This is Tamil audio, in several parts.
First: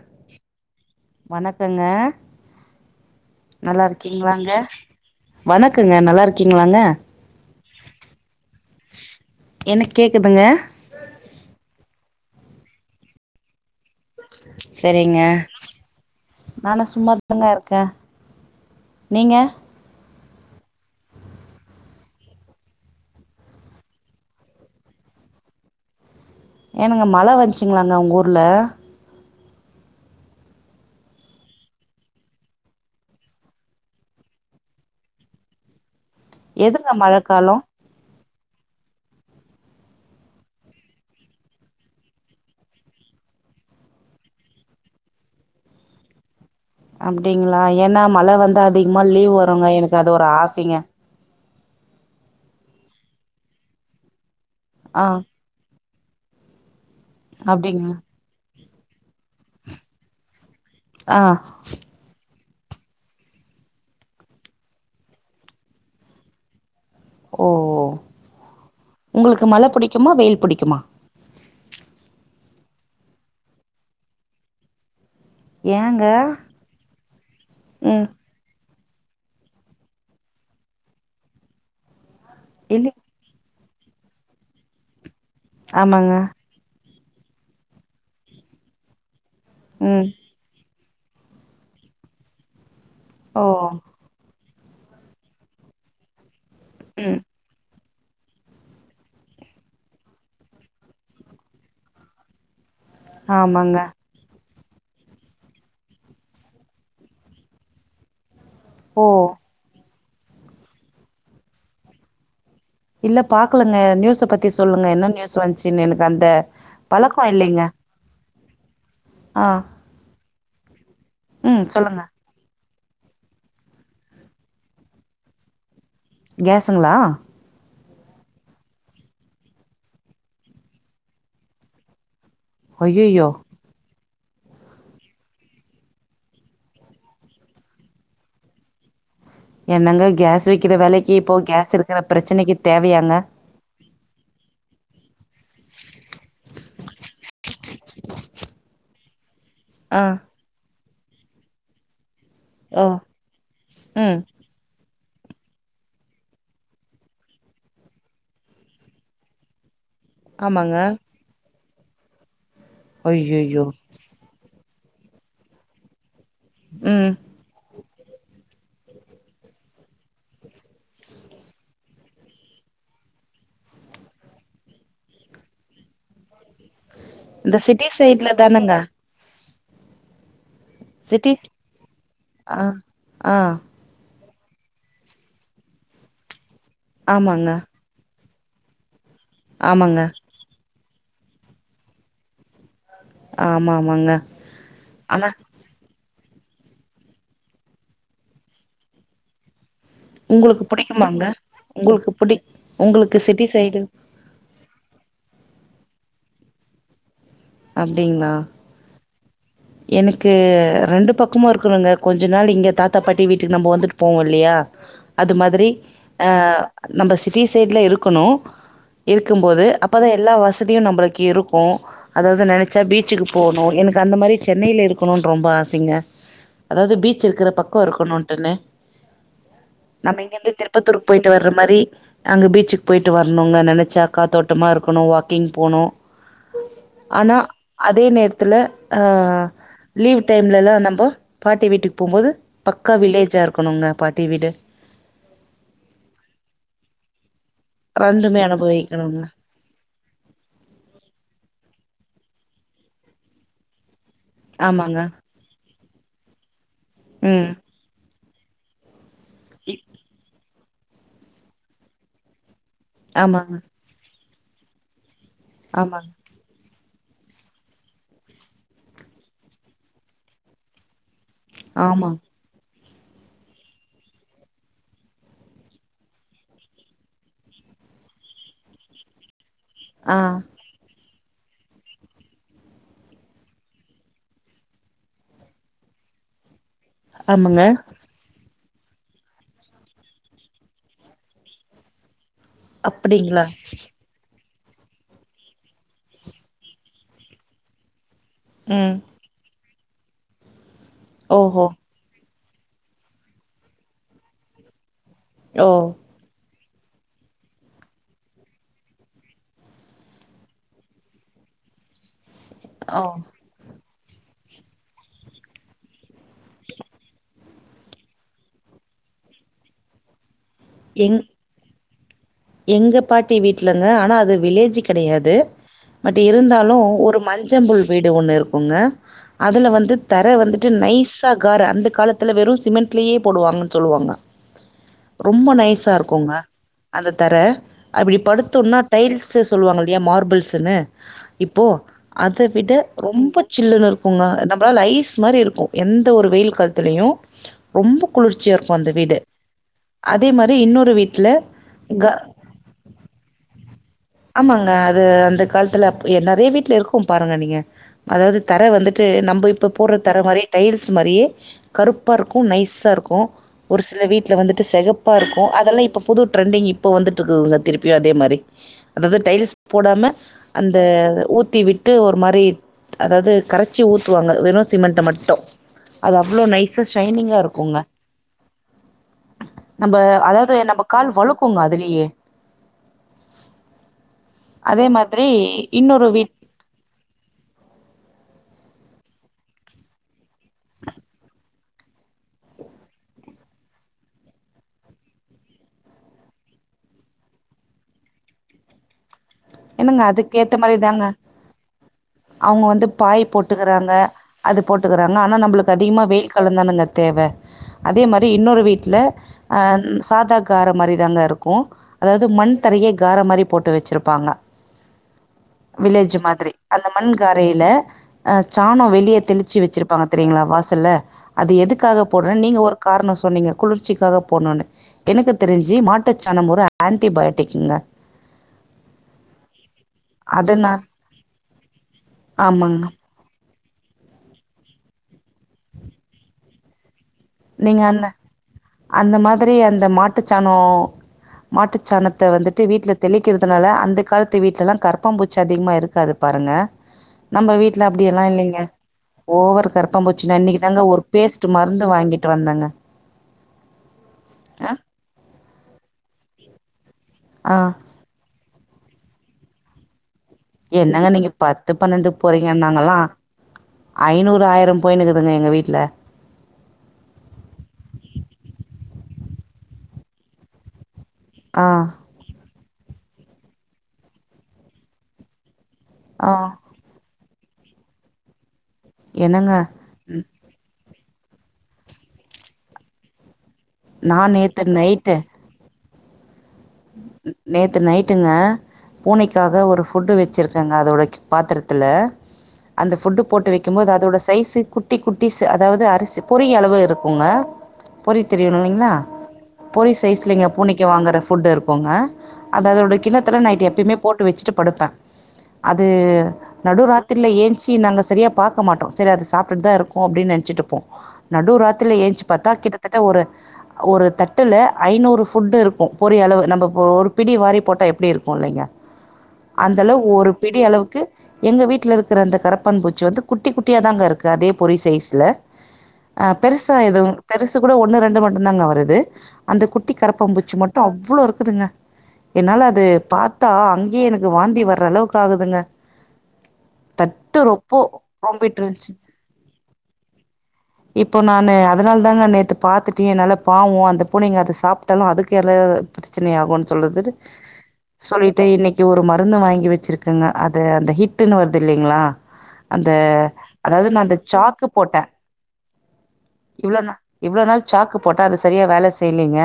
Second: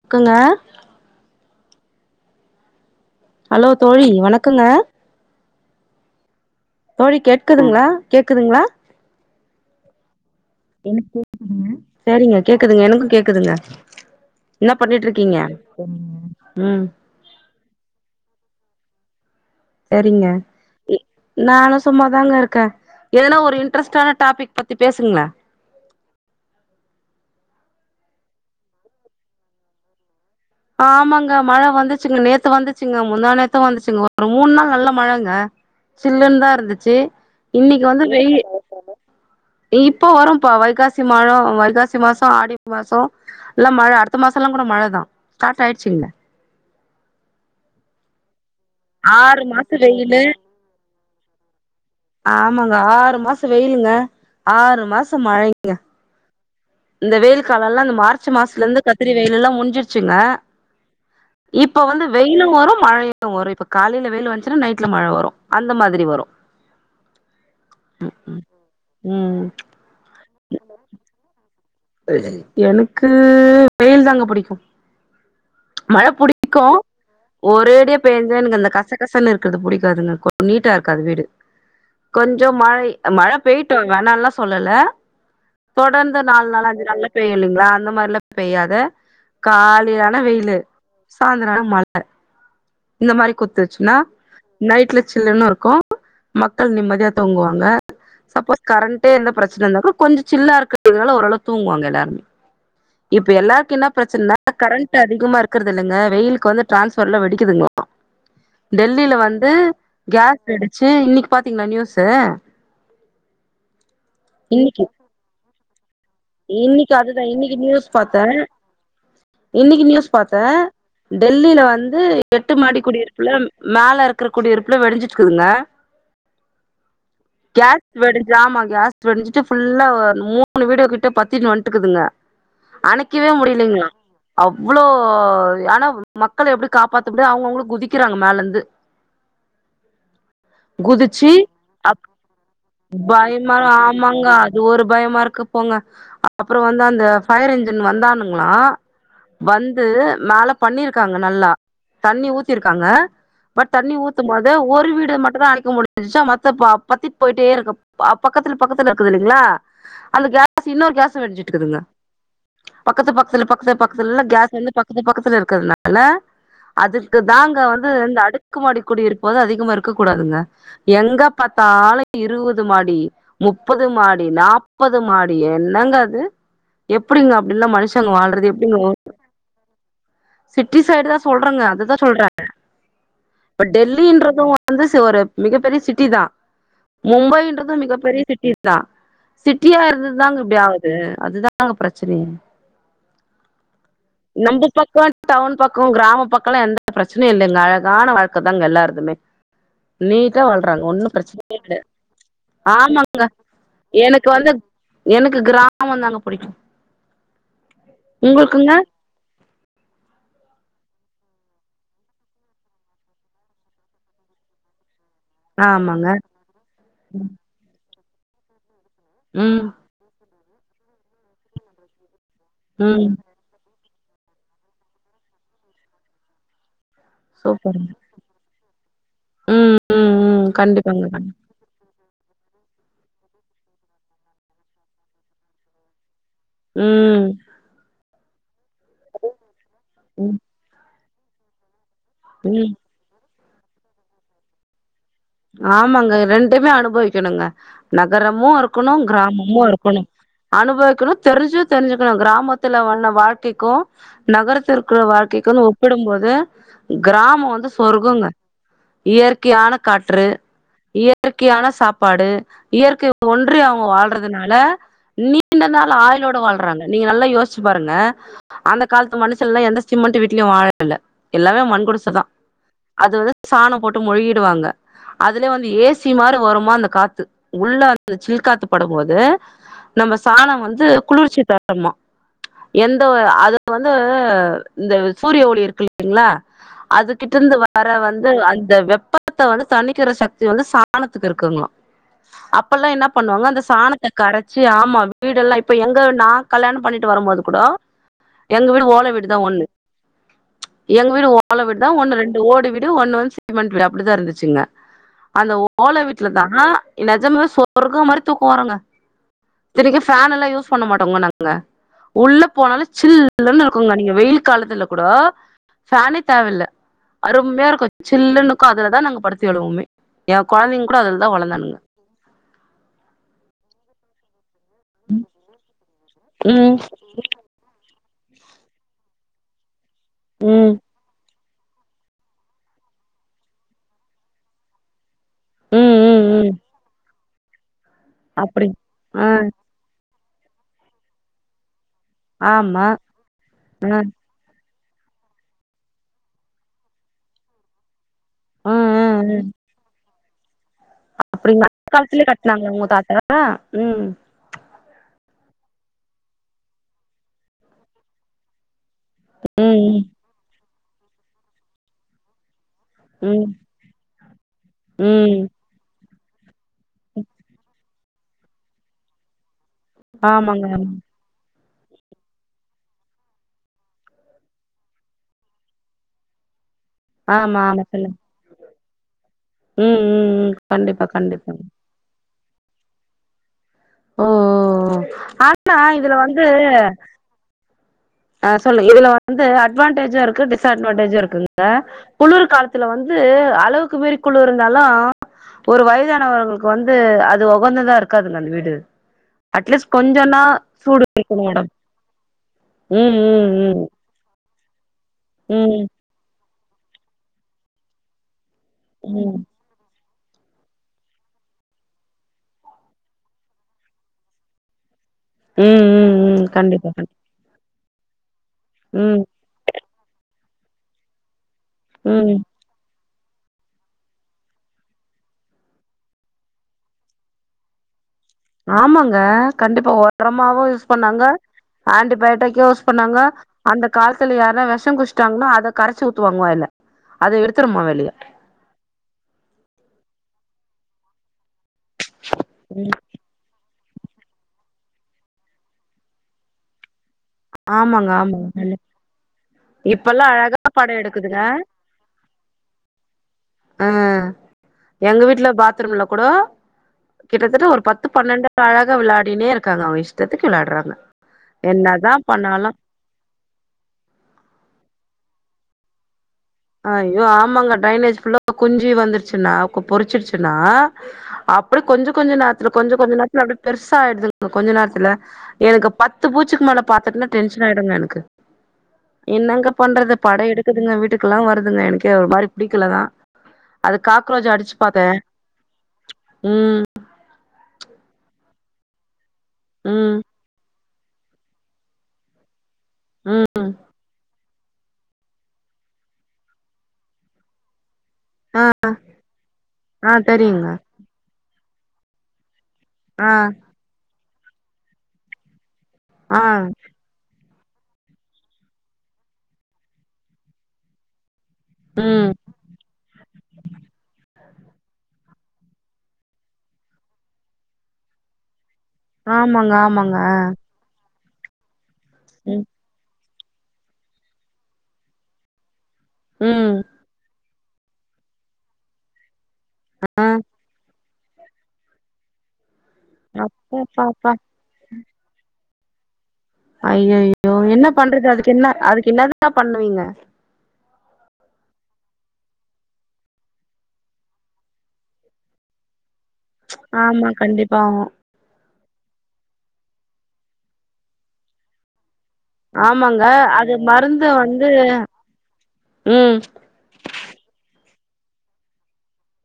இருக்குங்க சங்க ஹலோ தோழி வணக்கங்க வணக்கங்க நல்லாருக்கு தோழி கேட்கதுங்களா கேக்குதுங்களா என்ன கேக்குதுங்க எனக்கு கேக்குதுங்க சரிங்க கேக்குதுங்க எனக்கு கேக்குதுங்க என்ன சரிங்க பண்ணிட்ருக்கீங்க நானு உம் சும்மாதாங்க இருக்கே நீங்க ங்க எ நானு சும்மாதாங்க இருக்கே ஏன்னா ஒரு இன்ட்ரஸ்டான டாபிக் பத்தி பேசுங்களே ஏனங்க மழ வந்ச்சுங்களாங்க உங்க ஊர்ல ஆமாங்க மழ வந்துச்சுங்க நேத்து வந்துச்சுங்க முந்தா நேத்து வந்துச்சுங்க ஒரு மூணு நாள் நல்ல மழங்க சில்லுன்னு தான் எதுங்க இருந்துச்சு மழ காலோ இன்னைக்கு வந்து வெயி இப்போ வரும்ப்பா வைகாசி மழம் வைகாசி மாசம் ஆடி மாசம் எல்லாம் மழ அடுத்த மாசம் எல்லாம் கூட மழதான் ஸ்டார்ட் ஆயிடுச்சு இங்க அப்படிங்களா ஏன்னா மழை வந்தா அது அதிகமா லீவ் ஆறு வருங்க மாசோ எனக்கு அது வெயிலு ஒரு ஆசைங்க ஆமாங்க ஆறு மாசம் வெயிலுங்க ஆறு ஆ மாசம் மழைங்க இந்த வெயில் காலம் எல்லாம் இந்த அப்டிங்களா மார்ச் மாசத்துல இருந்து கத்திரி வெயில எல்லாம் முடிஞ்சிருச்சுங்க ஆ இப்ப வந்து வெயி இன்னுமா மலையும் வரும் இப்ப காலையில வேயிலு வந்துச்சுன்னா நைட்ல மழை வரும் அந்த மாதிரி வரும் ஓ உங்களுக்கு ம் மழ புடிக்குமா வெயில் புடிக்குமா எனக்கு வெயில் தாங்க புடிக்கும் ஏங்க மழை புடிக்கும் ஒரேடியா ம் பெய்ஞ்சா எனக்கு அந்த கச கசன்ன இருக்குது பிடிக்காதுங்க கொஞ்சம் நீட்டா இருக்காது வீடு கொஞ்சம் மழை இல்லி மழ பெயிட்டும் வேனான்லா சொல்லல ஆமாங்க தொடர்ந்து நாளு நாளா நல்லா பெயும் இல்லைங்களா அந்த மாதிரிலாம் பெய்யாத ம் காலைலான வெயிலு சாய்ந்திரான மழ இந்த மாதிரி ஓ குத்துருச்சுன்னா நைட்ல சில்லன்னுருக்கு மக்கள் நிம்மதியா ம் தூங்குவாங்க சப்போஸ் கரண்டே எந்த பிரச்சன இருந்தா கூட கொஞ்சோ சில்லா இருக்கு இதனால ஓரளவுக்கு தூங்குவாங்க எல்லாருமே இப்ப எல்லாருக்கு ஆமாங்க என்ன பிரச்சன்னா கரண்ட் அதிகமா இருக்கறது இல்லங்க வெயிலுக்கு வந்து டிரான்ஸ்ஃபார்ம்ல வெடிக்குதுங்களா டெல்லில ஓ வந்து கேஸ் வெடுச்சு இன்னிக்கி பாத்தீங்களா நியூஸு இல்ல பாக்கலங்க நியூஸ பத்தி சொல்லுங்க என்ன நியூஸ் வந் சின் எனக் இன்னிக்கி அதுதா இன்னிக்கி நியூஸ் பாத்தே ஆ. இன்னிக்கி நியூஸ் பாத் தே ம். டெல்லில வந்து சொல்லுங்க. எட்டு மாடி குடியிருப்புல மேலருக்கற குடியிருப்புல வெடிஞ்சிட்ருக்குதுங்க கேஸுங்களா கேஸ் வெடிஞ்சாமாங் கேஸ் வெடிஞ்சிட்டு ஃபுல்லா மூணு வீடுக் ட்ட பத்திட்ன்னு வந்ட்டுக்குதுங்க அய்யய்யோ! அணைக்கேவே முடியலேங்ளா அவ்ளோ ஆனா மக்களை எப்டி காப்பாத்த முடியு அவுங்கவுங்களு குதிக்கிறாங்க மேலந்து என்னங்க கேஸ் விக்கிற வேலைக்கி இப்போ கேஸ் இருக்கற அப் பிரச்சனைக்கி தேவையாங்க பயமாருக்கு போங்க அ-அப்புறோ வந்து அந்த ஃபயர் இன்ஜின் வந்தானுங்ளா வந்து ஆ. மேல பண்ணிர் க்காங்க நல்லா தண்ணி ஓ! ஊத்திருக்காங்க பட் தண்ணி ம். ஊத்தும் போது ஒரு வீட் மட்டுதா அனைக்க முடிஞ்சுச்சா மத்த ப-பத்தி போயிட்டேருக்கு அ பக்கத்துல பக்கத்துல இருக்குதில்லிங்ளா சு ஆமாங்க. இன்னொரு கேசு வெடிஞ்சிட்ருக்குதுங்க பக்கத்து பக்கத்துல அய்யய்யோ! பக்கத்து பக்கத்துல்லா கேஸ் ன்னு பக் பக்கத்து பக்கத்துல இருக்கறனால ம். அதுக்கு தாங்க வந் து இந்த அடுக்கு மாடி குடியிருப்பும்போது அதிகமா இருக்கக்கூடாதுங்க எங்க பாத்தாலு இருவது மாடி முப்பது மாடி நாப்பது மாட் ட்டு என்னங்க அது எப்டிங்க இந்த அப்டில்லா சிட்டி மனுஷங்க சைட்ல வாழ்றது தானங்க? எப்டிங்க சிட்டி சைடுதா சிட்டி சொல்றங்க அதுதா சொல்ற ஆ. ஆ. இப்ப டெல்லின்ற து வந்து ஒரு மிகப்பெரிய சிட்டிதா ஆமாங்க. மும்பைன்றது மிகப்பெரிய சிட் யிதா சிட்டியா ஆமாங்க. இருந் அப்டி ஆவுது அதுதான்ங்க பிரச்சனயே ஆமா, ஆமாங்க. நம்ப பக்கோ ஆனா, டவுன் பக்கோ கிராம பக்கள்ளா எந்த பிரச்சனையு இல்லைங்க அழகான வாழ்கதாங்க எல்லாருதுமே நீட்டா உங்களுக்கு வாழ்றாங்க ஒன்னூ புடிக்குமாங்க? பிரச்சனயே கிடையாது உங்களுக்கு புடி உங்களுக்கு ஆமாங்க சிட்டி சைடு? எனக்கு வந்து எனக்கு கிராமோதாங்க புடிக்கூ அப்டிங்ளா எனக்கு ரெண்டு பக்கமும் இருக்கணுங்க கொஞ்சோ நாள் இங்க தாத்தா பாட்டி வீட்டுக்கு நம்ம வந்துட்டு போவோ இல்லயா அது மாதிரி ஆமாங்க ஆஃ நம்ம சிட்டி சைடுல இருக் க்குனூ ம் இருக்கும்போது அப்பதா எல்லா வச பத்தியூ நம்மளுக்கு இருக்கு அதாவது நினைச்சா ம் பீச்சுக்கு போணு எனக்கு இது அந்த மாரி சென்னையில இருக்கணுனு ரொம்ப ஆசைங்க அதாவது பீச் இருக்கிற பக்க சூப்பருங்க இருக்கணுட்டுன்னு ம் ம் நம்ம இங்க ம் இருந்து கண்டிப்பாங்க திருப்பத்தூருக்கு கண் போயிட்டு வர்ற மாரி அங்க பீச்சுக்கு போயிட்டு வரணுங்க நினைச்சா காத்தோட்டமா இருக்கணு வாக்கிங் போனு ம் ஆனா அதே நேரத் த்துல ஆ லீவ் ம் டைம்லல்லா நம்போ பாட்டி வீட்டுக் போம்போது ம் பக்கா வில்லேஜா இருக்கு க்கனுங்க பாட்டி வீடு ஆமாங்க ரெண்டுமே அனுபவிக்கணுங்க ரெண்டுமே நகரமு இருக்கணு அனுபவிக்கணுங்க கிராமமு இருக்கணு அனுபவிக்கணு தெரிஞ்சு தெரிஞ்சுக்கணு கிராமத்துல வாழ்நா வாழ்க்கைக்கு நகரத்த ஆமாங்க இருக்கிற வாழ்க்கைக்கு ஒப் ப்பிடும் போது கிராமோ ம் வந்து சொர்ககுங்க இயற்கையான ரு இயற்கையான சாப்பாடு இயற்கைய ஆமாங்க ஒன்றி அவங்க வாழ்றதுனால நீ ண்ட நாள் ஆமாங்க ஆயிலோட வாழ்றாங்க நீங்க நல்லா யோசிச்சு பாருங்க அந்த காலத்து மனுஷன்ல எந்த சிமெண்ட் வீட்லயு வாழல எல்லாமே மண் ஆமா குடுசதா அது வந்து சாண போட்டு மொழிகிடுவாங்க அதுலய வந்து ஏ சி மார வருமா அந்த காத்து உள்ள அந்த ஜில் காத்து படும்போது நம்ம ஆ சாண வந்து குளிர்ச்சி தரும எந்த அது வந்து இந்த சூரிய ஒளி இருக்கு இல்லைங்களா அதுகிட்ட இருந்து ஆமாங்க வர வந்து அந் த வெப்பத் த தணிக்கிற சக்தி வந்து சாணத்துக்கு இருக்குங்களா அப்பல்லா என்ன அப்டிங்களா பண்ணுவாங்க அந்த சாணத்தக் கரச் ச்சி ஆமா வீடெல்லா இப்ப எங்க நா கல்யாண பண்ணி ட்டு வரம்போது குடோ எங்க வீடு ம் ஓல வீடுதா ஒண்ணு எங்க வீடு ஓல ஓஹோ வீடுதா ஒண்ணு ரெண் டு ஓடு வீடு ஒன்னு வந்து சிமெண்ட் வீடு அப்டிதா இருந்திச் சிங்க அந்த ஓ ஓல வீட்ல தா நெஜமா சொர்கோ மாரி தூக்கோ வருங்க இத்தனைக்கு ஃபேனெல்லா யூஸ் பண்ண மாட்டோங்க நாங்க உள்ள போனாலே ஓ சில்லுனுருக் குங்க நீங்க வெயில் காலத்துல கூடோ ஃபேனே தேவ்ல்ல அரும்மையா இருக்கு சில்லுனுக்கு அதுல தா நாங் படுத்து எழுவுமே எங் எங்க பாட்டி வீட்லங்க ஆனா அது வில்லே ஜ் கெடயாது பட் இருந்தாலு ம் ஒரு மஞ்சம்புல் வீடு ஒண்ணு இருக்குங்க அதுல வந்து தர வந்துட்டு ம் நைசா கார அந்த காலத்துல வெறு சிமெண்ட்லேயே போடுவாங்ன் சொல்வாங்க ரொம்ப நைஸா ம் ம் இருக்குங்க ம் அந்த தர அப்டி படுத்துன்னா ஆ டைல்சு சொல்வாங் இல்லையா மார் பில்ஸ்ன்னு இப்போ அத விட ஆமா ரொம்ப சில்லுன்னு ஆ இருக்குங்க நம் ப ஐஸ் மாரி இருக்கு எந்த ஒரு வெயில் காலத்திலயு ரொம்ப ஆ குளிர்ச்சியாருக்கு அந்த ஆ வீடு ஆ அதே மா ரி இன்னொரு வீட்டுல அப்டிங்களா அந்த க காலத்துலயே கட்னாங்களா உங்க தாத்தா ம் ஆமாங்க அது அந்த காலத்துல அப் எ நெறைய வீட்ல இருக்கு பாருங்க நீங்க அதாது தர வந்து ட்டு நம்ம இப்ப போட்ற ம் தர மாரி டைல்ஸ் ஸ் மாரியே கருப்பா இருக்கு நைஸ் சா இருக்கு ம் ம் ஒரு சில வீட்ல வந்து ட்டு செகப்பா ம் இருக்கு அதெல்லா இப்ப புது ட்ரெண்டிங்கி இப்போ வந்துட்ருக்குங்க திருப் பி அதே மாரி அதாது டைல்ஸ் போடாம ஆமாங்க அந்த ஆமா ஊத்தி விட் [unintelligible] ஒரு மாரி அதாவ்து கரைச்சி ஊத்துவாங்க வெறு சிமெண்ட மட்டோ அது அவ்வளோ நைஸ்ஸு சைனிங்கா ஆமா இருக்குங்க ஆமா சொல்லுங்க நம்ம ம் ம் ம் அதாவ்து நம்ம கண்டிப்பா கால் கண்டிப்பா வழுக்குங்க அதுலியே ஓ ஓ அதே ஓ மாதிரி ஆனா இன்னொரு இதுல வீட் வந்து ஆஹ் சொல்லுங்க இதுல வந்து அட்வான்டேஜு இருக் கு டிஸ் அட்வாண்டேஜீ இருக்குங் க குளுரு காலத்துல வந்து அளவுக்கு மீறி குளுரு இருந்தாலு ஒரு வயதானவங்களுக்கு வந்து அது உகந்ததா இருக்காதுங்க அந்த வீடு அட்லீஸ்ட் என்னங்க கொஞ்சோனா அதுக்கேத்த மாரி சூடு தாங்க. இருக்குணு மேடம் அவங்க வந்து பாய் போட்டுக்குறாங்க அது போட் டுகுறாங்க ஆனா நம்மளுக்கு ம் அதிகமாக வெய்யி காலதானாங்க தேவ அதே மாரி இன்னொரு வீட்டில ம் ஆஹ் சாத [unintelligible] கார மாரி தாங்க இருக்கு அதாவ்து மண் தரையே கார மாரி போட்டு வச்சிருப்பாங்க ம் வில்லேஜ்ஜூ ம் ம் மாத்ரி அந்த கண்டிப்பா கண்டிப்பா மண்காரையில ஆஹ் சாணம் வெளியே ம் தெளிச்சு வச்சிருப்பாங்க தெரியங்களா வாசல்ல அது எதுக்காக போடுற ம் நீங்க ஒரு காரணம் சொன்னீங்க குளிர்ச்சிக்காக போடணும்னு எனக்கு தெரிஞ்சு மாட்டுச்சாணம் ஒரு ஆண்டிபயோட்டிக்குங்க ஆமாங்க கண்டிப்பா உரமாவும் அதனா யூஸ் பண்ணாங்க ஆன்டிபயாட்டிக்கும் யூஸ் ஆமாங்க. பண்ணாங்க அந்த காலத்துல யாருனா விஷம் குடிச்சிட்டாங்கனா அத கரைச்சி ஊத்துவாங்க வாய்ல நீங்க அந்த அந்த மாத்ரி அந்த மாட் ட்டுச்சானோ மாட்டுச்சாணத்த வந்துட்டு வீட்டுல ம். தெளிக்கிறதுனால அந்த காலத்து வீட்டுல எல்லாம் கரப்பாம்பூச்சி அதிகமா இருக்காது பாருங்க நம்ம வீட்டுல ஆமாங்க அப்டியெல்லாம் இல்லைங்க ஆமாங்க ஓவரு இப்பல்லா கரப்பாம்பூச்சி இன்னைக்கு தாங்க ஒரு பேஸ்ட் மருந்து வாங்கிட் ஆஹ் ஆ எங்களுக் வீட்டுல பாத்ரூம்ல கூடோ ஆ கிட்டத்தட்ட ஒரு பத்து பன்னண்டு அழகா விள்ளாடினே இருக்காங்க அவ்ங் இஷ் என்னங்க நீங்க பத்து பன்னெண்டு பொறை ஏன் பண்ணாலு நாங்கல்லாம் ஐநூறு ஆயிரம் போயின்னு இருக்குதுங்க எங்க வீட்ல அய்யோ ஆமாங்க ட்ரைனேஜ் ஃபுல்லா குஞ்சி வந்துருச்சுனா கு பொறிச்சிருச்சுனா ஆ அப்றம் கொஞ்ச கொஞ்ச நேர் [unintelligible] கொஞ்ச கொஞ்ச நேரத்துல அப்டியே பெருசா ஆயிடுதுங்க கொஞ்ச நேரத்துல எனக்கு பத்து ஆ பூச்சிக்கு மேல பாத்துட்டுன்னா டென்ஷன் ஆயிடும்ங்க எனக்கு என்னங்க பண்றது பட எடுக்குதுங்க வீட் கில்லாம் வருதுங்க எனக்கே ஒரு மாரி புடிக்கில தா நா நேத்து நைட்டு உம் த்து நைட்டுங்க பூனைக் க்காக ஒரு ஃபுட்டு் ம் வச்சிருக்கங்க அதோடை பாத்தரத்துல அந்த ஃபுட்டு போட்டு ம் வைக்கும் போது அதோட சைஸுக் குட்டி குட்டிஸ்ஸு அதாவது அரிசி பொரியளவு இருக்குங்க பொரி தெரியணும் ஆ இல்லைங்களா பொரி ஆ சைஸ்லங்க தெரியுங்க பூனைக்கு வாங்குற ஃபுட் இருக் போங்க அது அதோட ஆ கிண்ணத்தல நைட் எப்பயுமே போட் ட்டு வச்சுட்டு படுப்பேன் அது ஆ நடுராத்திரில ஏஞ் ச்சீ நாங்க செரியா பாக்க மாட்டோம் செரி அத சாப்ட்டுட்டு தான் இருக்கோம் அப்டின்னு நெனைச்சிட்டு இருப்போம் நடுராத்திரில ஏஞ்சு ம் பாத்தா கிட்டத்தட்ட ஒரு ஒரு தட்டுல ஐநூறு ஃபுட்டு இருக்கும் பொரி அளவு நம்ம இப்ப ஒரு பிடி வாரி போட்டா எப்படி இருக்கும் இல்லைங்க ஆமாங்க அந்தளவு ஆமாங்க ஒரு பிடி அளவுக்கு எங்க வீட்ல இருக் யிருக்கிற அந்த ம் கரப்பான் பூச்சி வந்து குட்டி குட்டியாக தாங்க இருக்கு அதே பொறி சைஸ்ல ஆ ம் பெருசா எதுவும் பெர் ட்ரெஸு கூட ஒண்ணு ரெண்டு மட்டுதாங்க வருது அந்த குட்டி கரப்பாபூச்சி மட்டு அவ்ளோ இருக் குதுங்க என்னால அது பாத்தா அங்கேயே எனக்கு அப்பப்பப்பா வாந்தி வர அளவுக்கு ஆகுதுங்க தட்டு ஐஐயோ ரொப்போ என்ன பண்றது அதுக்கு ரொம்பிட்டு என்னா இருந்துச்சு. அதுக்கு என்னதா பண்ணுவீங்க இப்போ நானு அதனால தாங்க நேத்து பாத்துட்டு என்னால பாவோ அந்த பூனைங்க அத சாப்ட்டாலோ அதுக்கு எதாது பிரச்சனை ஆகுன்னனு சொல்லுதுனு ஆமா கண்டிப்பா சொல்லிட்டே இன்னைக்கு ஒரு மருந்து வாங்கி வெச் வெச்சிருக்காங்க அது அந்த ஹிட்டுன்னு வருது இல்லைங்ளா அந்த ஆமாங்க அது அதாவது நா அந்த மருந்து ச்சாக்கு வந்து போட்டே ம் இவ்ளோ நா இவ்ளோ நாள் ச்சாக்கு போட்டா அது சரியா வேல செய்லீங்க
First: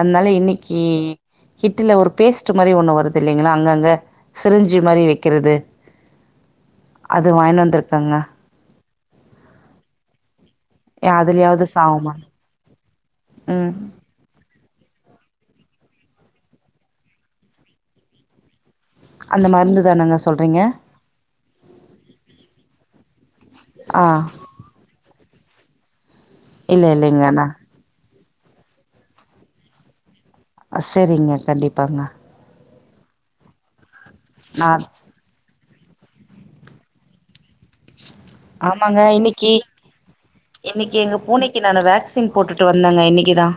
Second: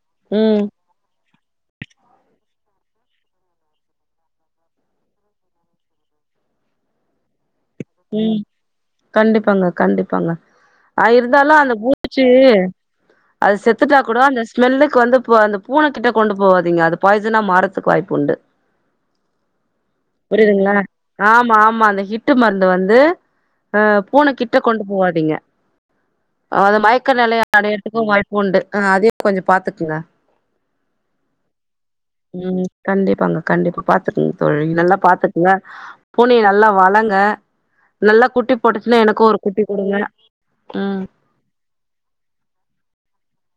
அத்னால இன்னி ம் க்கி ஹிட்டுல ஒரு பேஸ்ட்டு மாறி ஒண்ணு வருது இல்லைங்ளா அங்கங்க சிரிஞ்சி மாறி வெக்கிறது அது வாங்கிட்வந் ம் [unintelligible] கண்டிப்பாங்க கண்டிப்பாங்க அது இருந்தாலு அதுலயாவது அந்த சாவுமா பூச்சி அது ம் செத்துட்டா கூட அந்த ஸ்மெல்லுக்கு வந்து பூ அந்த பூன கிட்ட கொண்டு போவாதீங்க அது பாய்சனா மாறத்துக்கு வாய்ப்புண்டு அந்த மருந்து தானேங்க சொல்றீங்க ம்மா அந்த ஹிட்டு மருந் வந்து ஆஹ் ஆ பூன கிட்ட கொண்டு போவாதீங்க அது இல்ல மயக்க நெலைய இல்லைங்கண்ணா அடையருத்துக்கு வாய் உண்டு ஆஹ் அதயு கொஞ்சோ பாத்துக்குங்க செரிங்க கண்டிப்பாங்க ம் கண்டிப்பாங்க கண்டிப்பா பாத்துக்கங்க தோழி நா நல்லா பாத்துக்கங்க பூனைய நல்லா வளங்க நல்லா குட்டி ஆமாங்க போட்டுச்சுன்னா எனக்கு ஒரு இன்னிக்கு குட்டி குடுங்க ம் இன்னிக்கு எங்க பூனைக்கு நானு வேக்சின் போட்டுட்டு வந்தேங்க இன்னைக்குதா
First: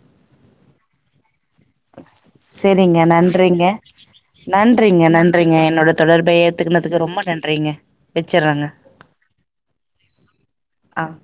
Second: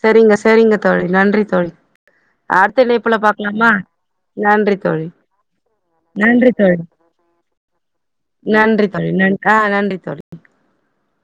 சரிங்க சரிங்க தோழி நன்றி தோழி அடுத்த செரிங்க இணைப்புல நன்றிங்க பாக்கலாமா நன்றி நன்றிங்க தோழி நன்றிங்க என்னோட தொடர்ப நன்றி தோழி ஏத்துக்கனதுக்கு ரொம்ப நன்றிங்க வெச்சேறேங்க நன்றி தோழி நன் ஆ நன்றி தோழி ஆஹ்